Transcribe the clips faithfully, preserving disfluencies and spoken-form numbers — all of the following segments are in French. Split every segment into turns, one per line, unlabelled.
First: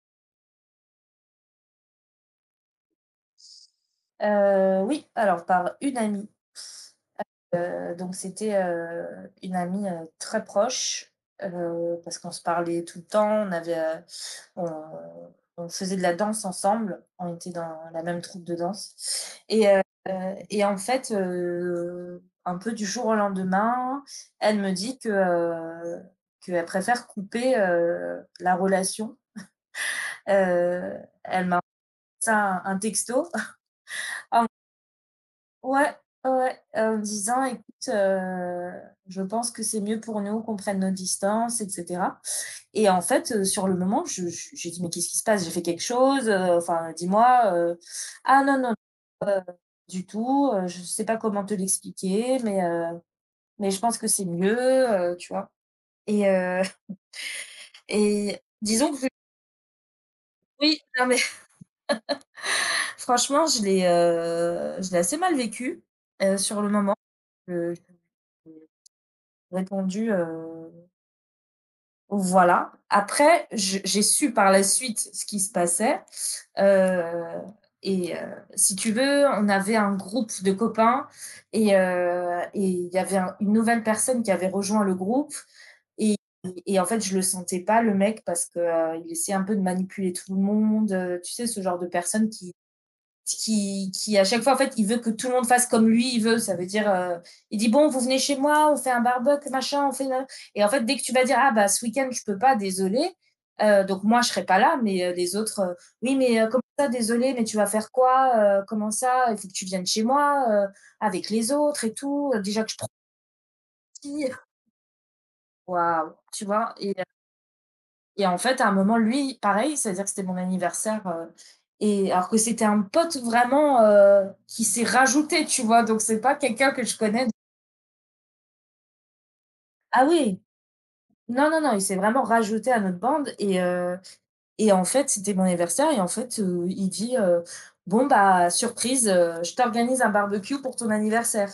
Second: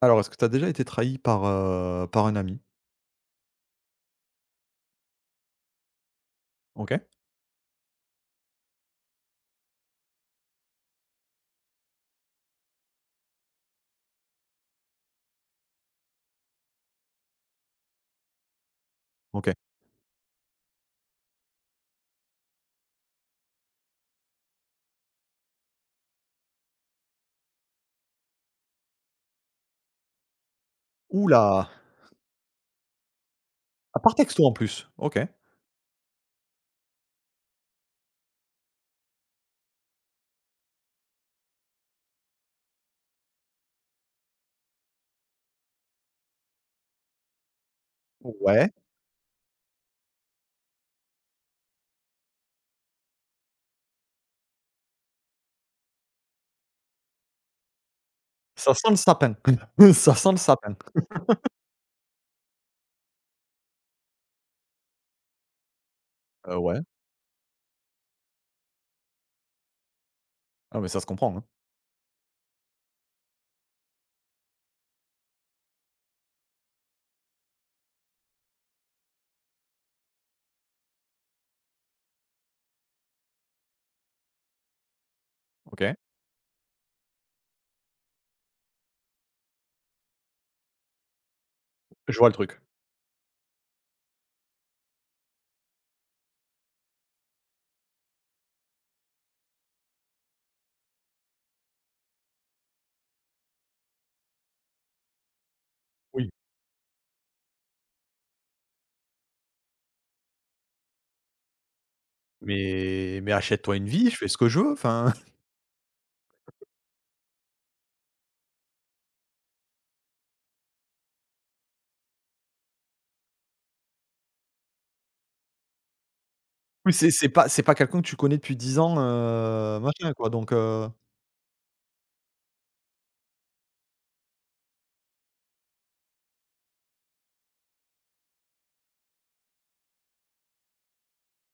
Alors, est-ce que tu as déjà été trahi par, heu, par un ami?
Heu, oui, alors par une amie,
OK.
heu, donc c'était, heu, une amie, heu, très proche, heu, parce qu'on se parlait tout le temps, on avait, heu, on on faisait de la danse ensemble, on était dans la même troupe de danse
OK.
et heu et en fait, heu, un peu du jour au lendemain, elle me dit que, heu, qu'elle préfère couper, heu, la relation. Heu,
Oula,
Elle m'a
là!
envoyé ça un un texto.
Ah, par texto en plus? OK.
Ouais, ouais, ouais, en disant: «Écoute, heu, je pense que c'est mieux pour nous qu'on prenne nos distances», et cetera. Et en fait, heu, sur le moment, je je j'ai dit: «Mais qu'est-ce qui se passe? J'ai fait quelque chose? Heu, enfin, dis-moi, heu». «Ah non,
Ouais,
non, du tout, heu, je sais pas comment te l'expliquer, mais heu, mais je pense que c'est mieux», heu, tu vois? Et heu et
ça sent
disons
le
que
sapin. Ça sent le sapin.
oui, non mais franchement, je l'ai, heu, je l'ai assez mal vécu, heu,
Heu,
sur le
ouais.
moment, heu, j'ai répondu,
Ah, mais
heu
ça se comprend, hein.
Voilà. Après, je j'ai su par la suite ce qui se passait, heu et heu, si tu veux, on avait un groupe de copains et heu et il y avait un une nouvelle personne qui avait rejoint le groupe.
OK.
Et et en fait, je le sentais pas le mec parce que, heu, il essayait un peu de manipuler tout le monde, heu, tu sais, ce genre de
Je vois
personne
le
qui
truc.
qui, qui, à chaque fois, en fait, il veut que tout le monde fasse comme lui. Il veut. Ça veut dire, euh, il dit: «Bon, vous venez chez moi, on fait un barbecue, machin, on fait. Une... Et en fait, dès que tu vas dire: ah, bah, ce week-end, je peux pas, désolé. Euh, donc, moi, je serai pas là, mais euh, les autres, euh, oui,
Oui,
mais euh, comment ça, désolé, mais tu vas faire quoi, euh, comment ça? Il faut que tu viennes chez moi, euh, avec les autres et tout. Euh, déjà que je
mais mais achète-toi une vie, je fais ce
profite.
que je veux, enfin,
Waouh, tu vois. Et Et en fait, à un moment, lui, pareil, c'est-à-dire que c'était mon anniversaire, heu et alors que c'était un pote vraiment, heu, qui s'est rajouté, tu vois? Donc c'est pas quelqu'un que
oui,
je
c'est c'est
connais.
pas c'est pas quelqu'un que tu connais depuis dix ans, heu,
Ah
machin quoi,
oui!
donc heu,
Non, non, non, il s'est vraiment rajouté à notre bande et heu et en fait, c'était mon anniversaire. Et en fait, heu, il dit, heu: «Bon, bah, surprise, heu, je t'organise un barbecue pour ton anniversaire».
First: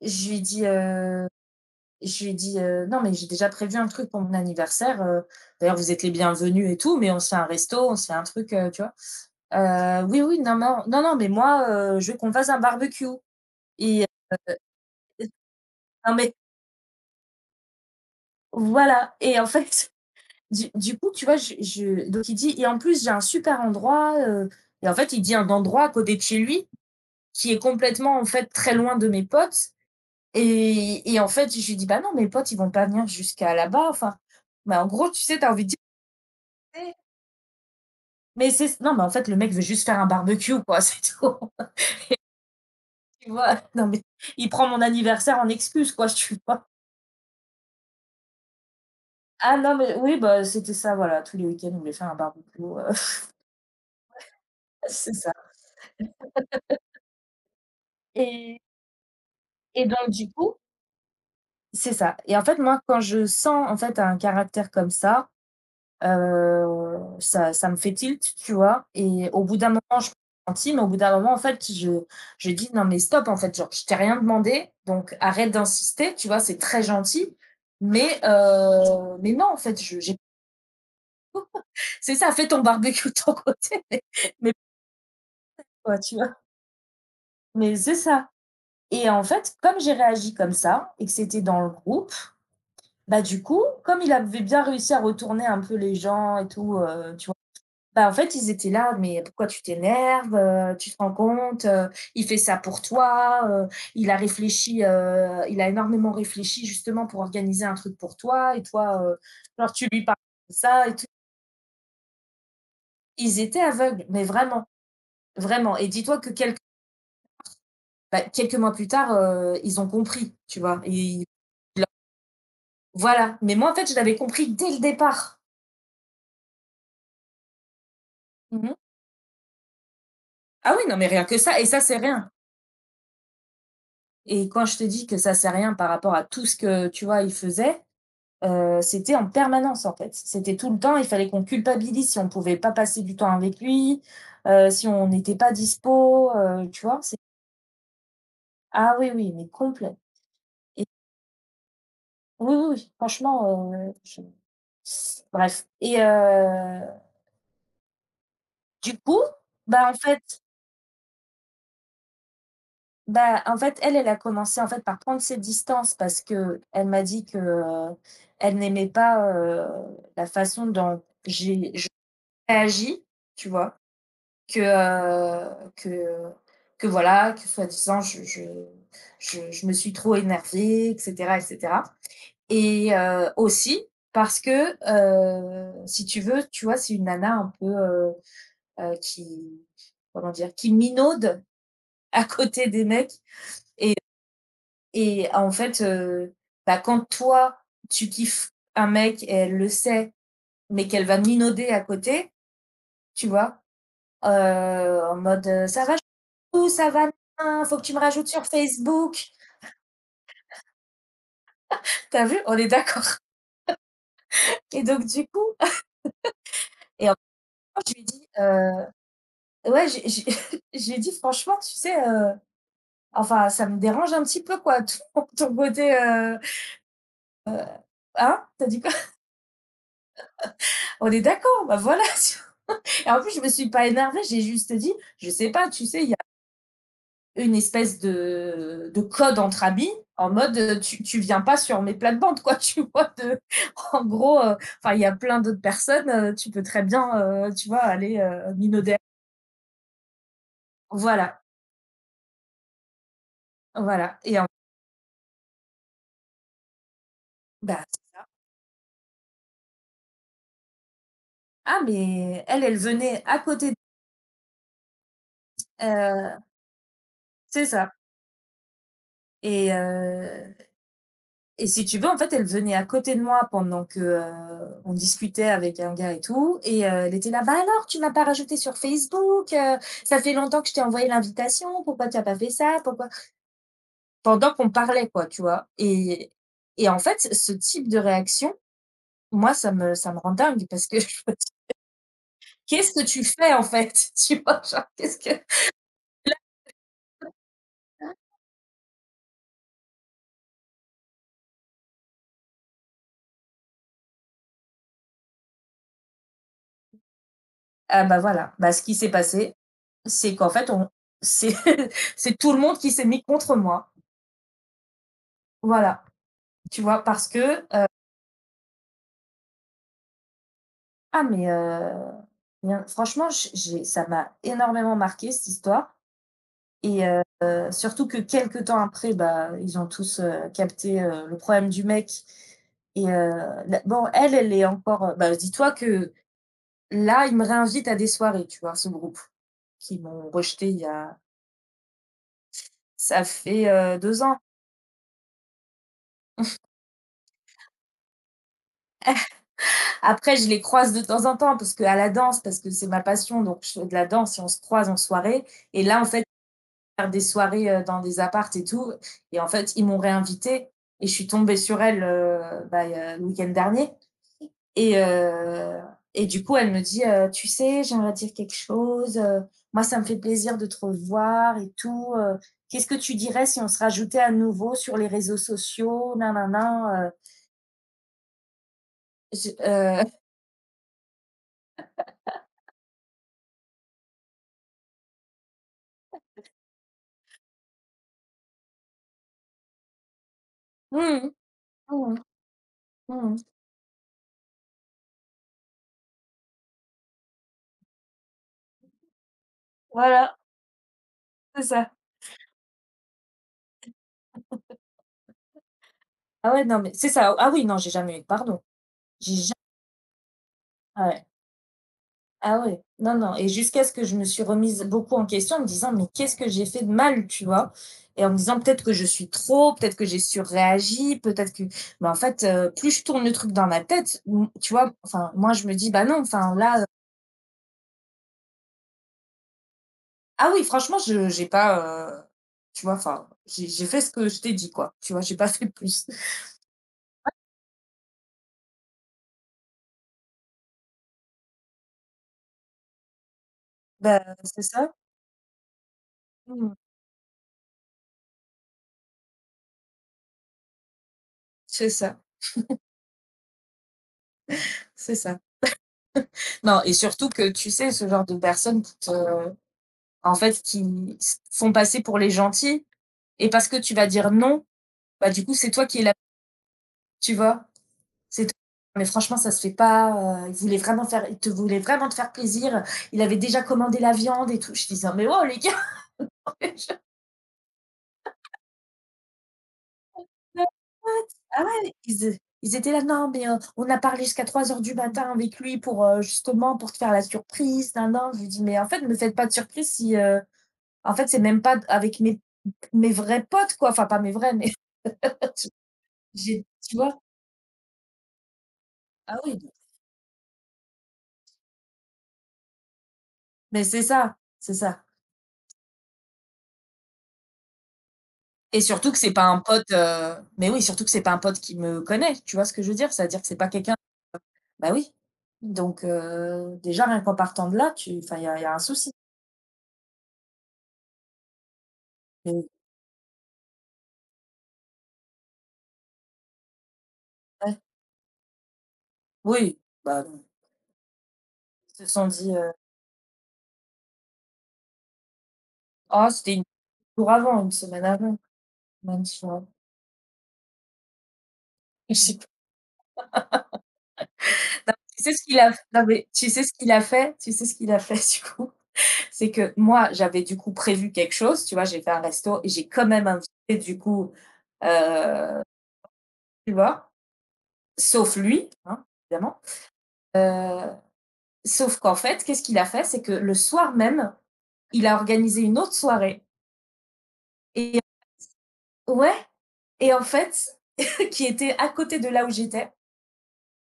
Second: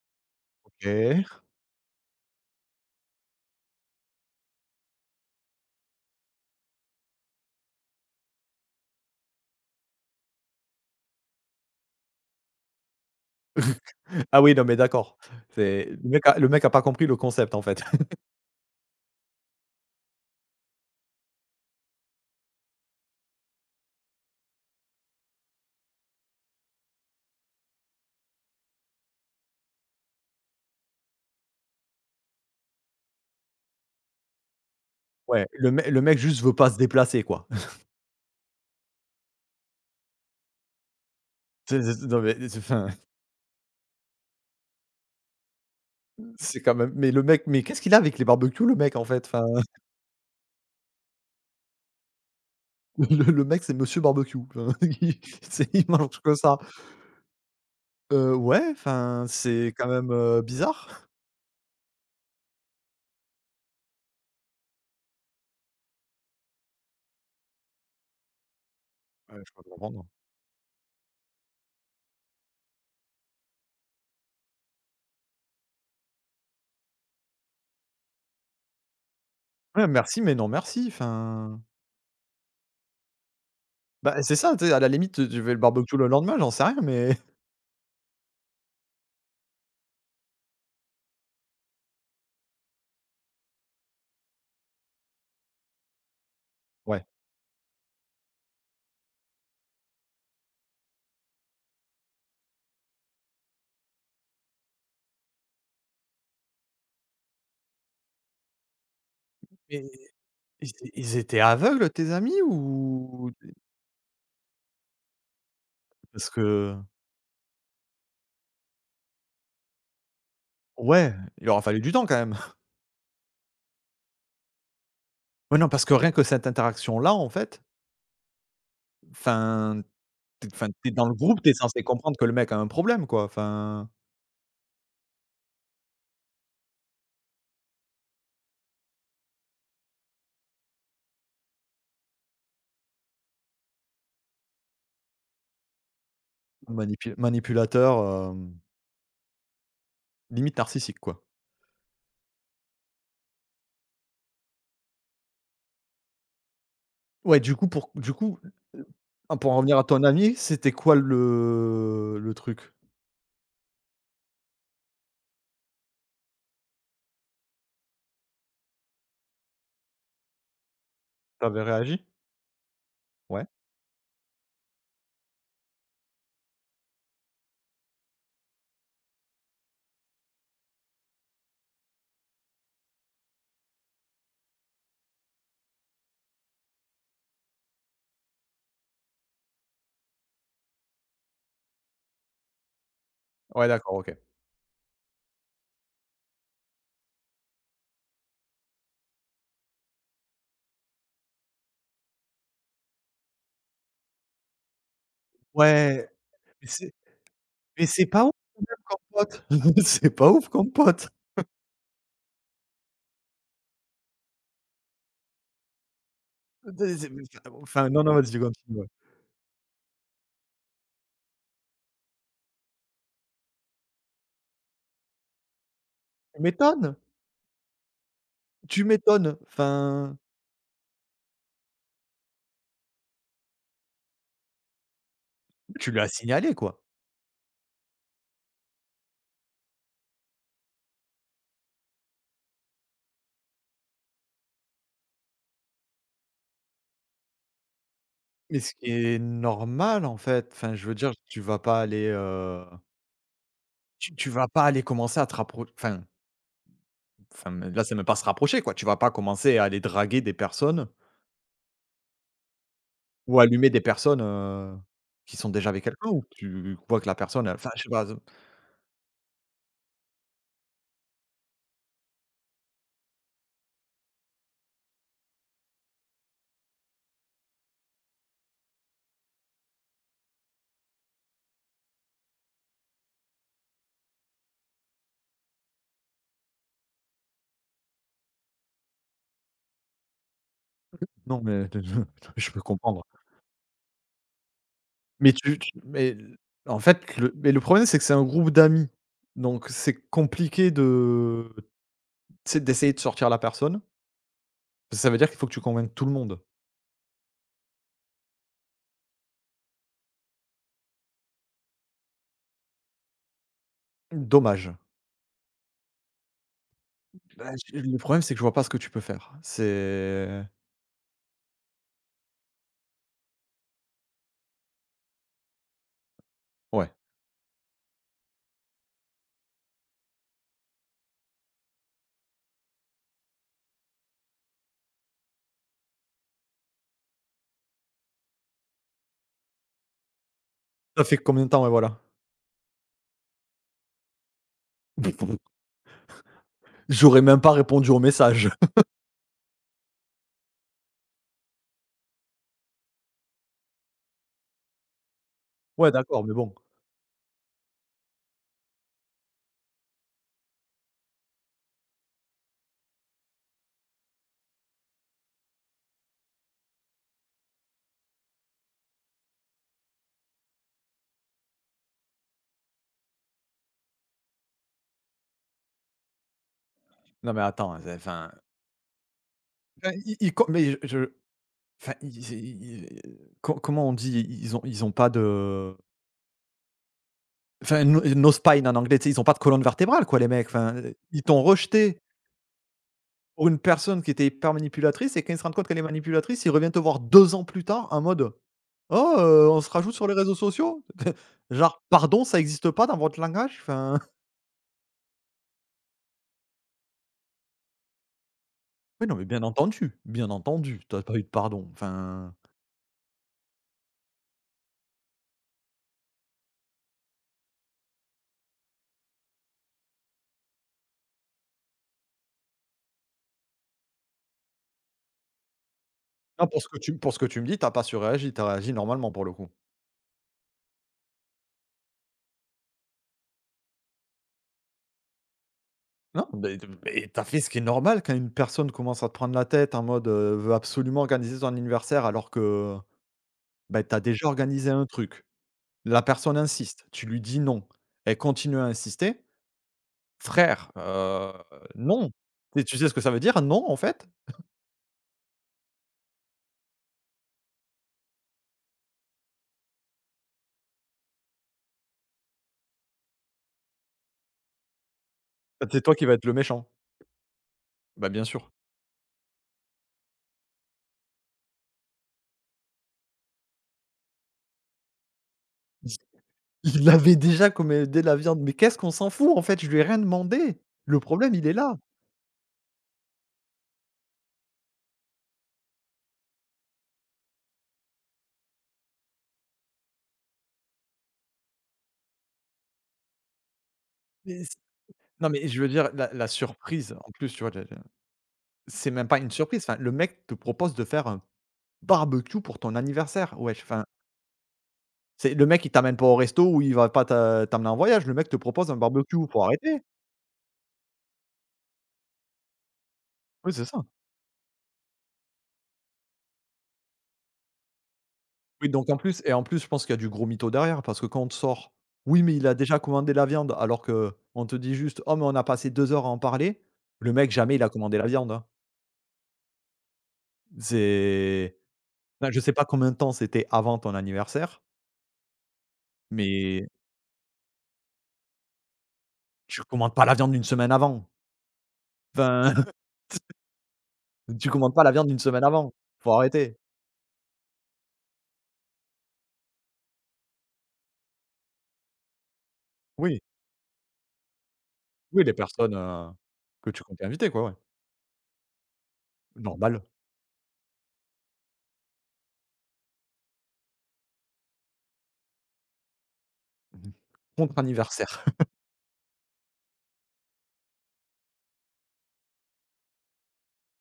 Je lui dis,
OK.
heu je lui dis, heu: «Non, mais j'ai déjà prévu un truc pour mon anniversaire, heu, d'ailleurs vous êtes les bienvenus et tout, mais on se fait un resto, on se fait un truc, heu», tu vois? Heu, oui, oui, non, non, non, non, mais moi, heu, je veux qu'on fasse un barbecue et heu,
Ah oui, non mais d'accord. C'est le
non,
mec
mais
a le mec a pas compris le concept, en fait.
voilà. Et en fait, du du coup, tu vois, je je donc il dit: «Et en plus, j'ai un super endroit, heu» et en fait, il dit un endroit à côté de chez lui qui est complètement, en fait, très loin de mes potes. Et et en fait, je lui dis: «Bah non, mes potes, ils vont pas venir jusqu'à là-bas», enfin, mais en gros, tu sais, tu
Ouais,
as envie de
le
dire:
mec le mec juste veut pas se
«Mais
déplacer quoi.
mais c'est s» non, mais en fait, le mec veut juste faire un barbecue, quoi, c'est tout,
C'est c'est non mais c'est enfin.
tu vois? Non, mais il prend mon anniversaire en excuse, quoi, tu
C'est
vois?
quand même mais le mec, mais qu'est-ce qu'il a avec les barbecues le mec en fait? Enfin,
Ah non, mais oui, bah, c'était ça, voilà, tous les week-ends, on voulait faire un barbecue, heu,
le le mec c'est monsieur barbecue, enfin,
c'est
il
ça.
c'est il mange que ça. Heu,
Et
ouais, enfin, c'est
et
quand même,
donc, du
heu,
coup,
bizarre.
c'est ça. Et en fait, moi, quand je sens, en fait, un caractère comme ça, heu, ça ça me fait tilt, tu vois? Et
Ouais,
au
je
bout
peux
d'un moment,
comprendre.
je me sentis, mais au bout d'un moment, en fait, je je dis: «Non, mais stop, en fait, genre, je t'ai rien demandé, donc arrête d'insister», tu vois? C'est très gentil, mais heu, mais non, en fait,
Ouais,
je j'ai
merci, mais non merci, enfin,
c'est ça, fais ton barbecue de ton côté, mais
bah, c'est
mais
ça, tu sais, à la limite, tu tu fais le barbecue
pourquoi,
le
tu vois?
lendemain, j'en sais rien, mais
Mais c'est ça. Et en fait, comme j'ai réagi comme ça et que c'était dans le groupe, bah du coup, comme il avait bien réussi à retourner un peu les gens et tout,
ouais.
heu, tu vois? Bah, en fait, ils étaient là: «Mais pourquoi tu t'énerves, heu? Tu te rends compte, heu, il fait ça pour toi, heu, il a réfléchi, heu, il a énormément réfléchi justement pour organiser un truc pour toi. Et toi, heu, genre tu
Mais
lui parles comme
ils
ça et tout».
ils étaient aveugles tes amis ou
Ils étaient aveugles, mais vraiment, vraiment, et dis-toi que
parce
quelques
que
bah, quelques mois plus tard, heu, ils ont compris, tu vois?
ouais,
Et
il aura fallu du temps quand même.
Voilà, mais moi, en fait, je l'avais compris dès le départ.
Ouais, non, parce que rien que cette interaction là, en fait,
Mmh mh.
enfin. Tu enfin,
Ah oui,
t'es
non, mais
dans le
rien que
groupe, t'es
ça, et ça,
censé
c'est
comprendre que
rien.
le mec a un problème, quoi. Enfin,
Et quand je te dis que ça, c'est rien par rapport à tout ce que, tu vois, il faisait, heu, c'était en permanence, en fait. C'était tout le temps, il fallait qu'on culpabilise si on pouvait pas passer du temps avec lui, heu, si on n'était pas dispo, heu, tu vois?
Manipu
C'est
manipulateur, hem
Ah oui, oui, mais complet.
limite
Et
narcissique, quoi.
oui, oui, oui, franchement, heu, je bref et heu,
Ouais, du coup, pour du coup,
du coup,
ah, pour en revenir à
bah, en
ton ami,
fait
c'était quoi le le truc?
Bah, en fait, elle, elle a commencé, en fait, par prendre ses distances parce que elle m'a dit que, heu, elle n'aimait pas, heu, la façon dont
T'avais
j'ai je
réagi?
réagis,
Ouais.
tu vois? Que, heu, que que voilà, que soi-disant, je je je je me suis trop énervée, et cetera, et cetera. Et heu, aussi parce que, heu, si tu veux, tu vois, c'est une nana un peu, heu heu, qui comment dire? Qui minaude à côté des mecs.
Ouais, d'accord, OK.
Et en fait, heu, bah, quand toi, tu kiffes un mec et elle le sait, mais qu'elle va minauder à côté, tu vois? Heu, en mode, heu: «Ça va
Ouais, mais
chou, ça
c'est
va nain, faut que
mais
tu me
c'est pas
rajoutes
ouf
sur
comme
Facebook».
pote. C'est pas ouf comme pote.
T'as vu? On est d'accord. Et donc, du coup,
C'est-
et
c'est-
en
Enfin, bon,
fait,
enfin,
je lui
non,
ai
non,
dit,
vas-y, continue, ouais.
heu ouais, j'ai j'ai je lui ai dit: «Franchement, tu sais, heu, enfin, ça me dérange un petit peu, quoi, ton ton côté, heu»
Tu m'étonnes,
«hein?» T'as dit
tu
quoi?
m'étonnes. Enfin,
On est d'accord, bah, voilà, tu vois? Et en plus, je me suis pas énervée, j'ai juste dit: «Je sais pas, tu
tu
sais,
l'as
il y a
signalé, quoi.
une espèce de, de code entre amis, en mode, euh, tu, tu viens pas sur mes plates-bandes, quoi», tu vois. De, en gros, enfin, euh, enfin, il y a plein d'autres personnes, euh, tu peux très bien, euh, tu vois, aller euh,
Mais ce qui
minauder.
est normal, en fait. Enfin, je veux dire, tu
Voilà,
vas pas aller, heu Tu
voilà.
tu
Et en-
vas pas aller commencer à te rappro enfin enfin, là,
bah,
c'est même
c'est
pas se
ça.
rapprocher, quoi. Tu vas pas commencer à aller draguer des personnes
Ah, mais elle, elle venait à
ou allumer
côté. de-
des personnes, heu, qui sont déjà avec quelqu'un ou
euh,
tu vois que la personne, elle
c'est
enfin, je sais
ça.
pas, z
Et, euh, Et si tu veux, en fait, elle venait à côté de moi pendant que, heu, on discutait avec un gars et tout. Et heu, elle était là: «Bah, alors, tu m'as pas rajoutée sur Facebook, heu, ça fait longtemps que je t'ai envoyé l'invitation. Pourquoi tu as pas fait ça? Pourquoi?» pendant qu'on parlait, quoi, tu vois? Et et en fait, ce ce type de réaction, moi, ça me ça me rend dingue parce que je...
Non, mais je peux
«Qu'est-ce que
comprendre.
tu fais, en fait?» tu vois? Genre, qu'est-ce
Mais
que
tu tu mais en fait, le mais le problème, c'est que c'est un groupe d'amis, donc c'est compliqué de c'est d'essayer de sortir la personne. Parce que ça veut dire qu'il faut que tu convainques tout le monde.
Ah bah, voilà, bah, ce qui s'est passé, c'est qu'en fait, on c'est c'est tout le monde qui s'est mis contre moi.
Dommage.
Voilà, tu vois? Parce
Bah,
que
je le problème, c'est que je vois pas ce que tu peux faire. C'est
Ah, mais, heu, bien franchement, j j'ai ça m'a énormément marqué cette histoire.
ouais.
et heu, Surtout que quelques temps après, bah, ils ont tous, heu, capté, heu, le problème du mec. et heu, la bon Elle, elle est encore, heu, bah, dis-toi que là, ils me réinvitent à des soirées, tu vois? Ce groupe qui m'ont rejeté il y
Ça fait
a
combien de temps? Ouais, voilà.
ça fait, heu, deux ans.
J'aurais même pas répondu au message.
Après, je les croise de temps en temps parce que à la danse, parce que c'est ma passion, donc je fais de la danse et on se croise en soirée, et
Ouais,
là, en
d'accord,
fait,
mais bon.
faire des soirées, euh, dans des appartes et tout. Et en fait, ils m'ont réinvitée et je suis tombée sur elle, euh, bah, euh, le week-end dernier. Et, euh, et du coup, elle me dit: euh, Tu sais, j'aimerais dire quelque chose. Euh, moi, ça me fait plaisir de te revoir et tout. euh, Qu'est-ce que tu dirais si on se rajoutait à nouveau sur les réseaux sociaux? Nanana». euh,
Non, mais attends, c'est enfin,
je-
enfin,
euh,
i i co mais je je- enfin, i c'est i co comment on dit? ils ont ils ont pas de enfin, no no spine en anglais, tu sais? Ils ont pas de colonne vertébrale, quoi, les mecs. Enfin, heu, ils
Mmh,
t'ont rejeté
mmh, mmh.
pour une personne qui était hyper manipulatrice et quand ils se rendent compte qu'elle est manipulatrice, ils reviennent te voir deux ans plus tard en mode: «Oh, heu, on se rajoute sur les réseaux
Voilà,
sociaux?»
c'est
Genre,
ça.
pardon, ça existe pas dans votre langage? Enfin,
Ah ouais, non, mais c'est ça. Ah oui, non, j'ai jamais eu de pardon.
oui, non, mais
J'ai
bien entendu, bien entendu. T'as pas eu
jamais.
de pardon, enfin.
Ah ouais, non, non, et jusqu'à ce que je me suis remise beaucoup en question en me disant: «Mais qu'est-ce que j'ai fait de mal?» tu vois? Et en me disant: «Peut-être que je suis trop, peut-être que j'ai surréagi, peut-être que» mais en fait, heu, plus je tourne le truc dans ma tête, m tu vois? Enfin, moi je me dis: «Bah, non,
Non,
enfin
pour ce que
là, heu»
tu pour ce que tu me dis, t'as pas surréagi, t'as réagi normalement pour le coup.
Ah oui, franchement je j'ai pas, heu, tu vois? Enfin, j'ai j'ai fait ce que je t'ai dit quoi, tu vois? J'ai pas fait plus.
Non. Mais d mais tu fait ce qui est normal quand une personne commence à te prendre la tête en mode, heu, veut absolument organiser son anniversaire alors que, bah, t'as déjà
Bah, c'est
organisé un
ça.
truc. La personne
Mmh.
insiste, tu lui dis: «Non». Elle continue à insister. Frère, heu,
C'est
non.
ça,
Tu sais tu sais ce que ça veut dire, non, en fait?
c'est ça. Non, et surtout que tu sais, ce genre de personnes qui te en fait, qui se font passer pour les gentils. Et parce que tu vas dire non, bah, du coup,
Bah,
c'est
c'est
toi
toi
qui es
qui vas
là,
être le méchant.
tu vois?
Bah, bien
C'est
sûr.
toi mais franchement, ça se fait pas, heu, il voulait vraiment faire il te voulait vraiment te faire plaisir. Il avait déjà commandé la viande et tout. Je disais: «Mais waouh les gars!»
Il il l'avait déjà commandé heu, la viande, mais qu'est-ce qu'on s'en fout, en fait? Je lui ai rien demandé. Le problème, il est
Ah
là.
ouais, ils ils étaient là: «Non, mais, heu, on a parlé jusqu'à trois heures du matin avec lui pour, heu, justement pour te faire la surprise, non nin Je lui dis: «Mais en fait, ne me faites pas de surprise si, heu, en fait, c'est même pas avec mes mes vrais potes, quoi.» Enfin, pas mes vrais, mais
Non, mais je veux dire la la
j'ai
surprise,
tu
en
vois?
plus, tu vois? Je je c'est même pas une
Ah oui,
surprise, enfin, le mec te propose de faire un barbecue pour ton anniversaire, ouais
mais
enfin,
c'est ça, c'est ça.
c'est le mec il t'amène pas au resto ou il va pas t'a t'emmener en voyage, le mec te propose un
Et surtout que
barbecue,
c'est
pour
pas un
arrêter.
pote, heu mais oui, surtout que c'est pas un pote qui me connaît, tu vois ce que je veux dire? C'est-à-dire que
Oui,
c'est
c'est
pas
ça.
quelqu'un bah oui, donc heu, déjà rien qu'en partant de là, tu enfin, il y a il y
Oui,
a un
donc en
souci.
plus et en plus, je pense qu'il y a du gros mytho derrière parce que quand on te sort: «Oui, mais il a
Mais
déjà commandé la viande», alors que on te dit juste: «Oh, mais on a passé deux heures à en parler». Le mec, jamais il a
ouais,
commandé la viande, hein.
oui, bah non,
C'est
ils se sont
enfin, je
dit,
sais pas
heu:
combien de temps c'était avant ton anniversaire,
«Oh, c'était une
mais
jours avant, une semaine avant, même», tu
tu
vois?
commandes pas la viande une semaine avant.
Je sais pas.
Enfin, tu commandes pas la viande une
Tu sais ce
semaine
qu'il
avant.
a f non,
Faut
mais tu
arrêter.
sais ce qu'il a fait? Tu sais ce qu'il a fait du coup? C'est que moi, j'avais du coup prévu quelque chose, tu vois? J'ai fait un resto et j'ai quand
Oui,
même invité du coup,
oui, les
heu,
personnes, heu, que
tu
tu comptes
vois?
inviter quoi, ouais.
Sauf lui, hein, évidemment.
Normal.
Heu, Sauf qu'en fait, qu'est-ce qu'il a fait? C'est que le soir même, il a organisé une autre soirée
Mmh. Contre
et
anniversaire.
ouais, et en fait, qui était à côté de là où j'étais.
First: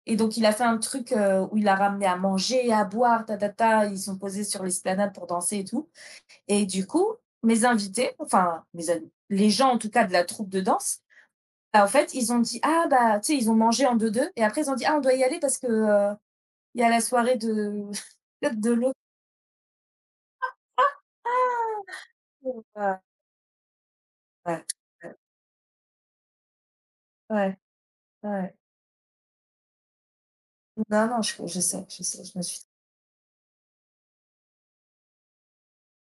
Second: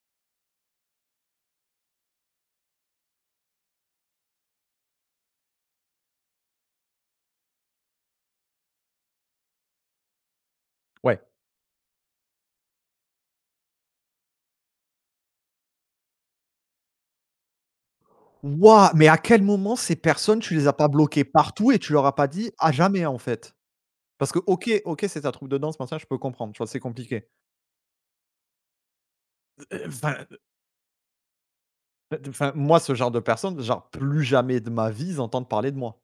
Et donc il a fait un truc, heu, où il a ramené à manger, à boire, ta ta ta, ils sont posés sur l'esplanade pour danser et tout. Et du coup, mes invités, enfin mes in les gens en tout cas de la troupe de danse,
Ouais.
bah, en fait, ils ont dit: «Ah bah», tu sais, ils ont mangé en deux deux. Et après ils ont dit: «Ah, on doit y aller parce que, heu, il y a la soirée de de
Waouh,
l'autre.»
mais à quel moment ces personnes, tu les as pas bloquées partout et tu leur as pas dit:
Ouais,
«À jamais» en fait? Parce que
ouais,
OK, OK,
ouais,
c'est ta troupe de danse, machin, je peux comprendre, tu vois? C'est compliqué.
ouais. Ouais.
Heu, enfin,
Non, non, je je sais, je
heu,
sais, je me
enfin,
suis
moi, ce genre de personne, genre plus jamais de ma vie, ils entendent parler de moi.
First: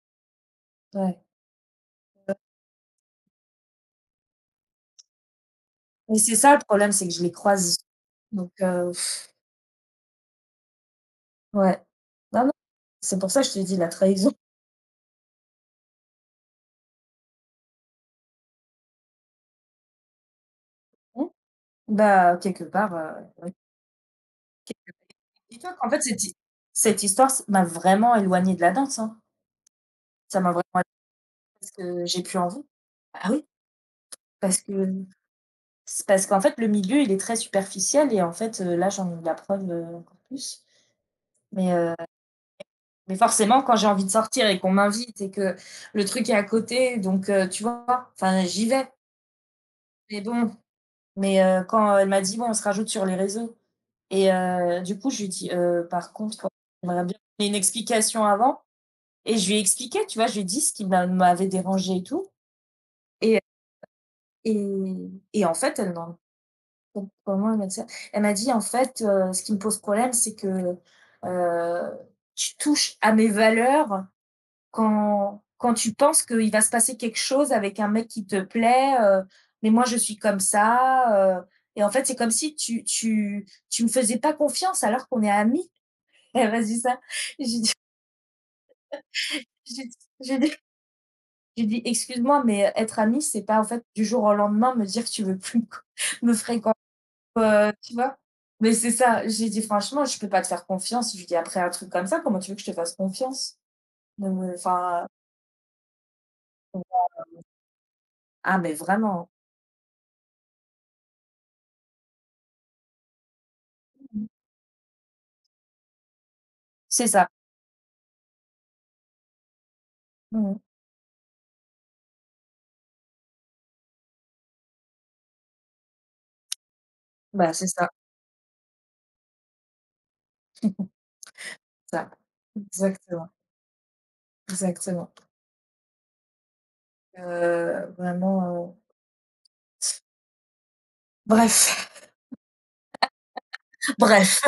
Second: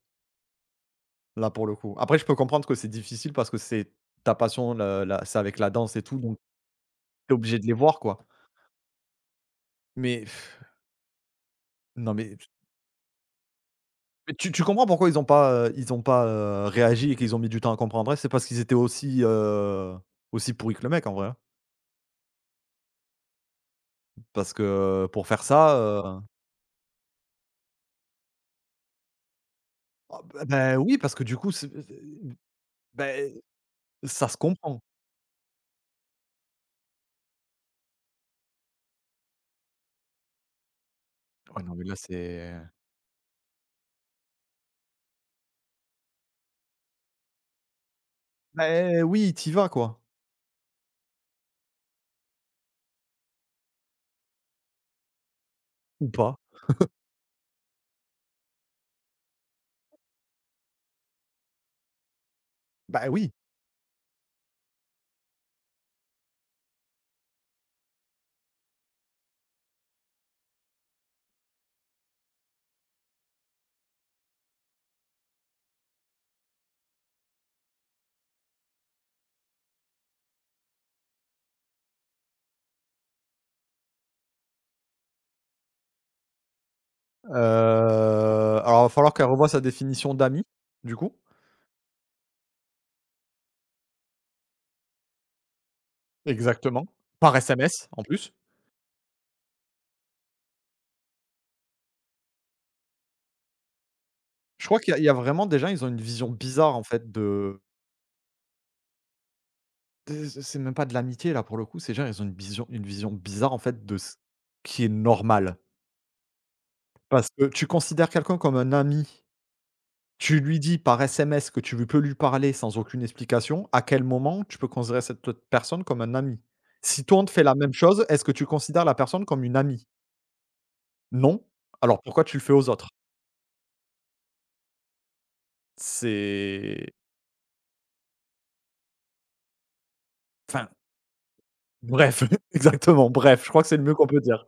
ouais.
Là, pour le coup. Après, je peux comprendre que c'est difficile parce que c'est ta passion, le la c'est avec la danse et
Mais
tout,
c'est
donc
ça le problème, c'est que je les
t'es obligé de les
croise,
voir, quoi.
donc heu,
Mais pff,
ouais.
non, mais
Non, non, c'est pour ça que je te dis la trahison.
mais tu tu comprends pourquoi ils ont pas, heu, ils ont pas, heu, réagi et qu'ils ont mis du temps à comprendre, c'est parce qu'ils étaient aussi, heu, aussi pourris que le mec, en vrai,
Hein.
hein.
Bah, quelque part, heu, oui.
Parce que euh, pour faire
Dis-toi
ça,
qu'en fait
heu
cette hi cette histoire s m'a vraiment éloignée de la danse, hein.
Oh,
Ça
bah
m'a vraiment
bah, oui,
éloignée
parce que du coup, c'est
parce que j'ai plus envie. Ah
beh,
oui,
ça se
parce
comprend.
que c'est parce qu'en fait le milieu il est très superficiel, et en fait, heu, là j'en ai eu la preuve, heu, encore plus.
Ouais,
Mais
non, mais
heu
là, c'est
Mais forcément, quand j'ai envie de sortir et qu'on m'invite et que le truc est à côté, donc heu, tu vois? Enfin, j'y vais.
Mmh. Oui, t'y vas, quoi.
Mais bon, mais heu, quand elle m'a dit: «Bon, on se rajoute sur les réseaux», et heu, du coup, je lui ai dit: «Heu,
Ou
par
pas.
contre, ouais, j'aimerais bien donner une explication avant.» Et je lui ai expliqué, tu vois? Je lui ai dit ce qui m'a m'avait dérangé et tout.
Bah, oui.
Et et et en fait, elle n'en comment elle m'a dit ça? Elle m'a dit: «En fait, heu, ce qui me pose problème, c'est que, heu, tu touches à mes valeurs. Quand quand tu penses qu'il va se passer quelque chose avec un mec qui te plaît, heu, mais moi je suis comme ça, heu et en fait, c'est comme si tu tu tu me faisais pas confiance alors qu'on est amis.» Elle m'a dit ça.
Heu,
J'ai dit
alors, il va falloir qu'elle revoie sa
j'ai dit
définition
j'ai
d'ami,
dit
du coup.
j'ai dit: «Excuse-moi, mais être amie, c'est pas en fait du jour au lendemain me dire que tu veux plus me fréquenter,
Exactement. Par
heu»,
S M S,
Tu
en
vois?
plus.
Mais c'est ça, j'ai dit: «Franchement, je peux pas te faire confiance», je lui dis: «Après un truc comme ça, comment tu veux que je te fasse confiance?» Donc heu,
Je crois qu'il y a il
enfin,
y a vraiment des gens, ils ont une vision bizarre, en fait, de
ah mais vraiment,
de c'est même pas de l'amitié, là, pour le coup. Ces gens, ils ont une vision une vision bizarre, en fait, de ce
mmh,
qui est normal.
c'est ça.
Parce que tu considères quelqu'un comme un ami, tu lui
Mmh.
dis par S M S que tu lui peux lui parler sans aucune explication, à quel moment tu peux considérer cette autre personne comme un ami? Si toi, on te fait
Bah,
la
c'est
même
ça,
chose, est-ce que tu considères la personne comme une amie? Non. Alors
ça.
pourquoi tu le fais aux autres?
Exactement, exactement.
C'est
Heu, vraiment, heu
enfin,
bref,
bref, exactement, bref, je crois que c'est le mieux qu'on peut
bref.
dire.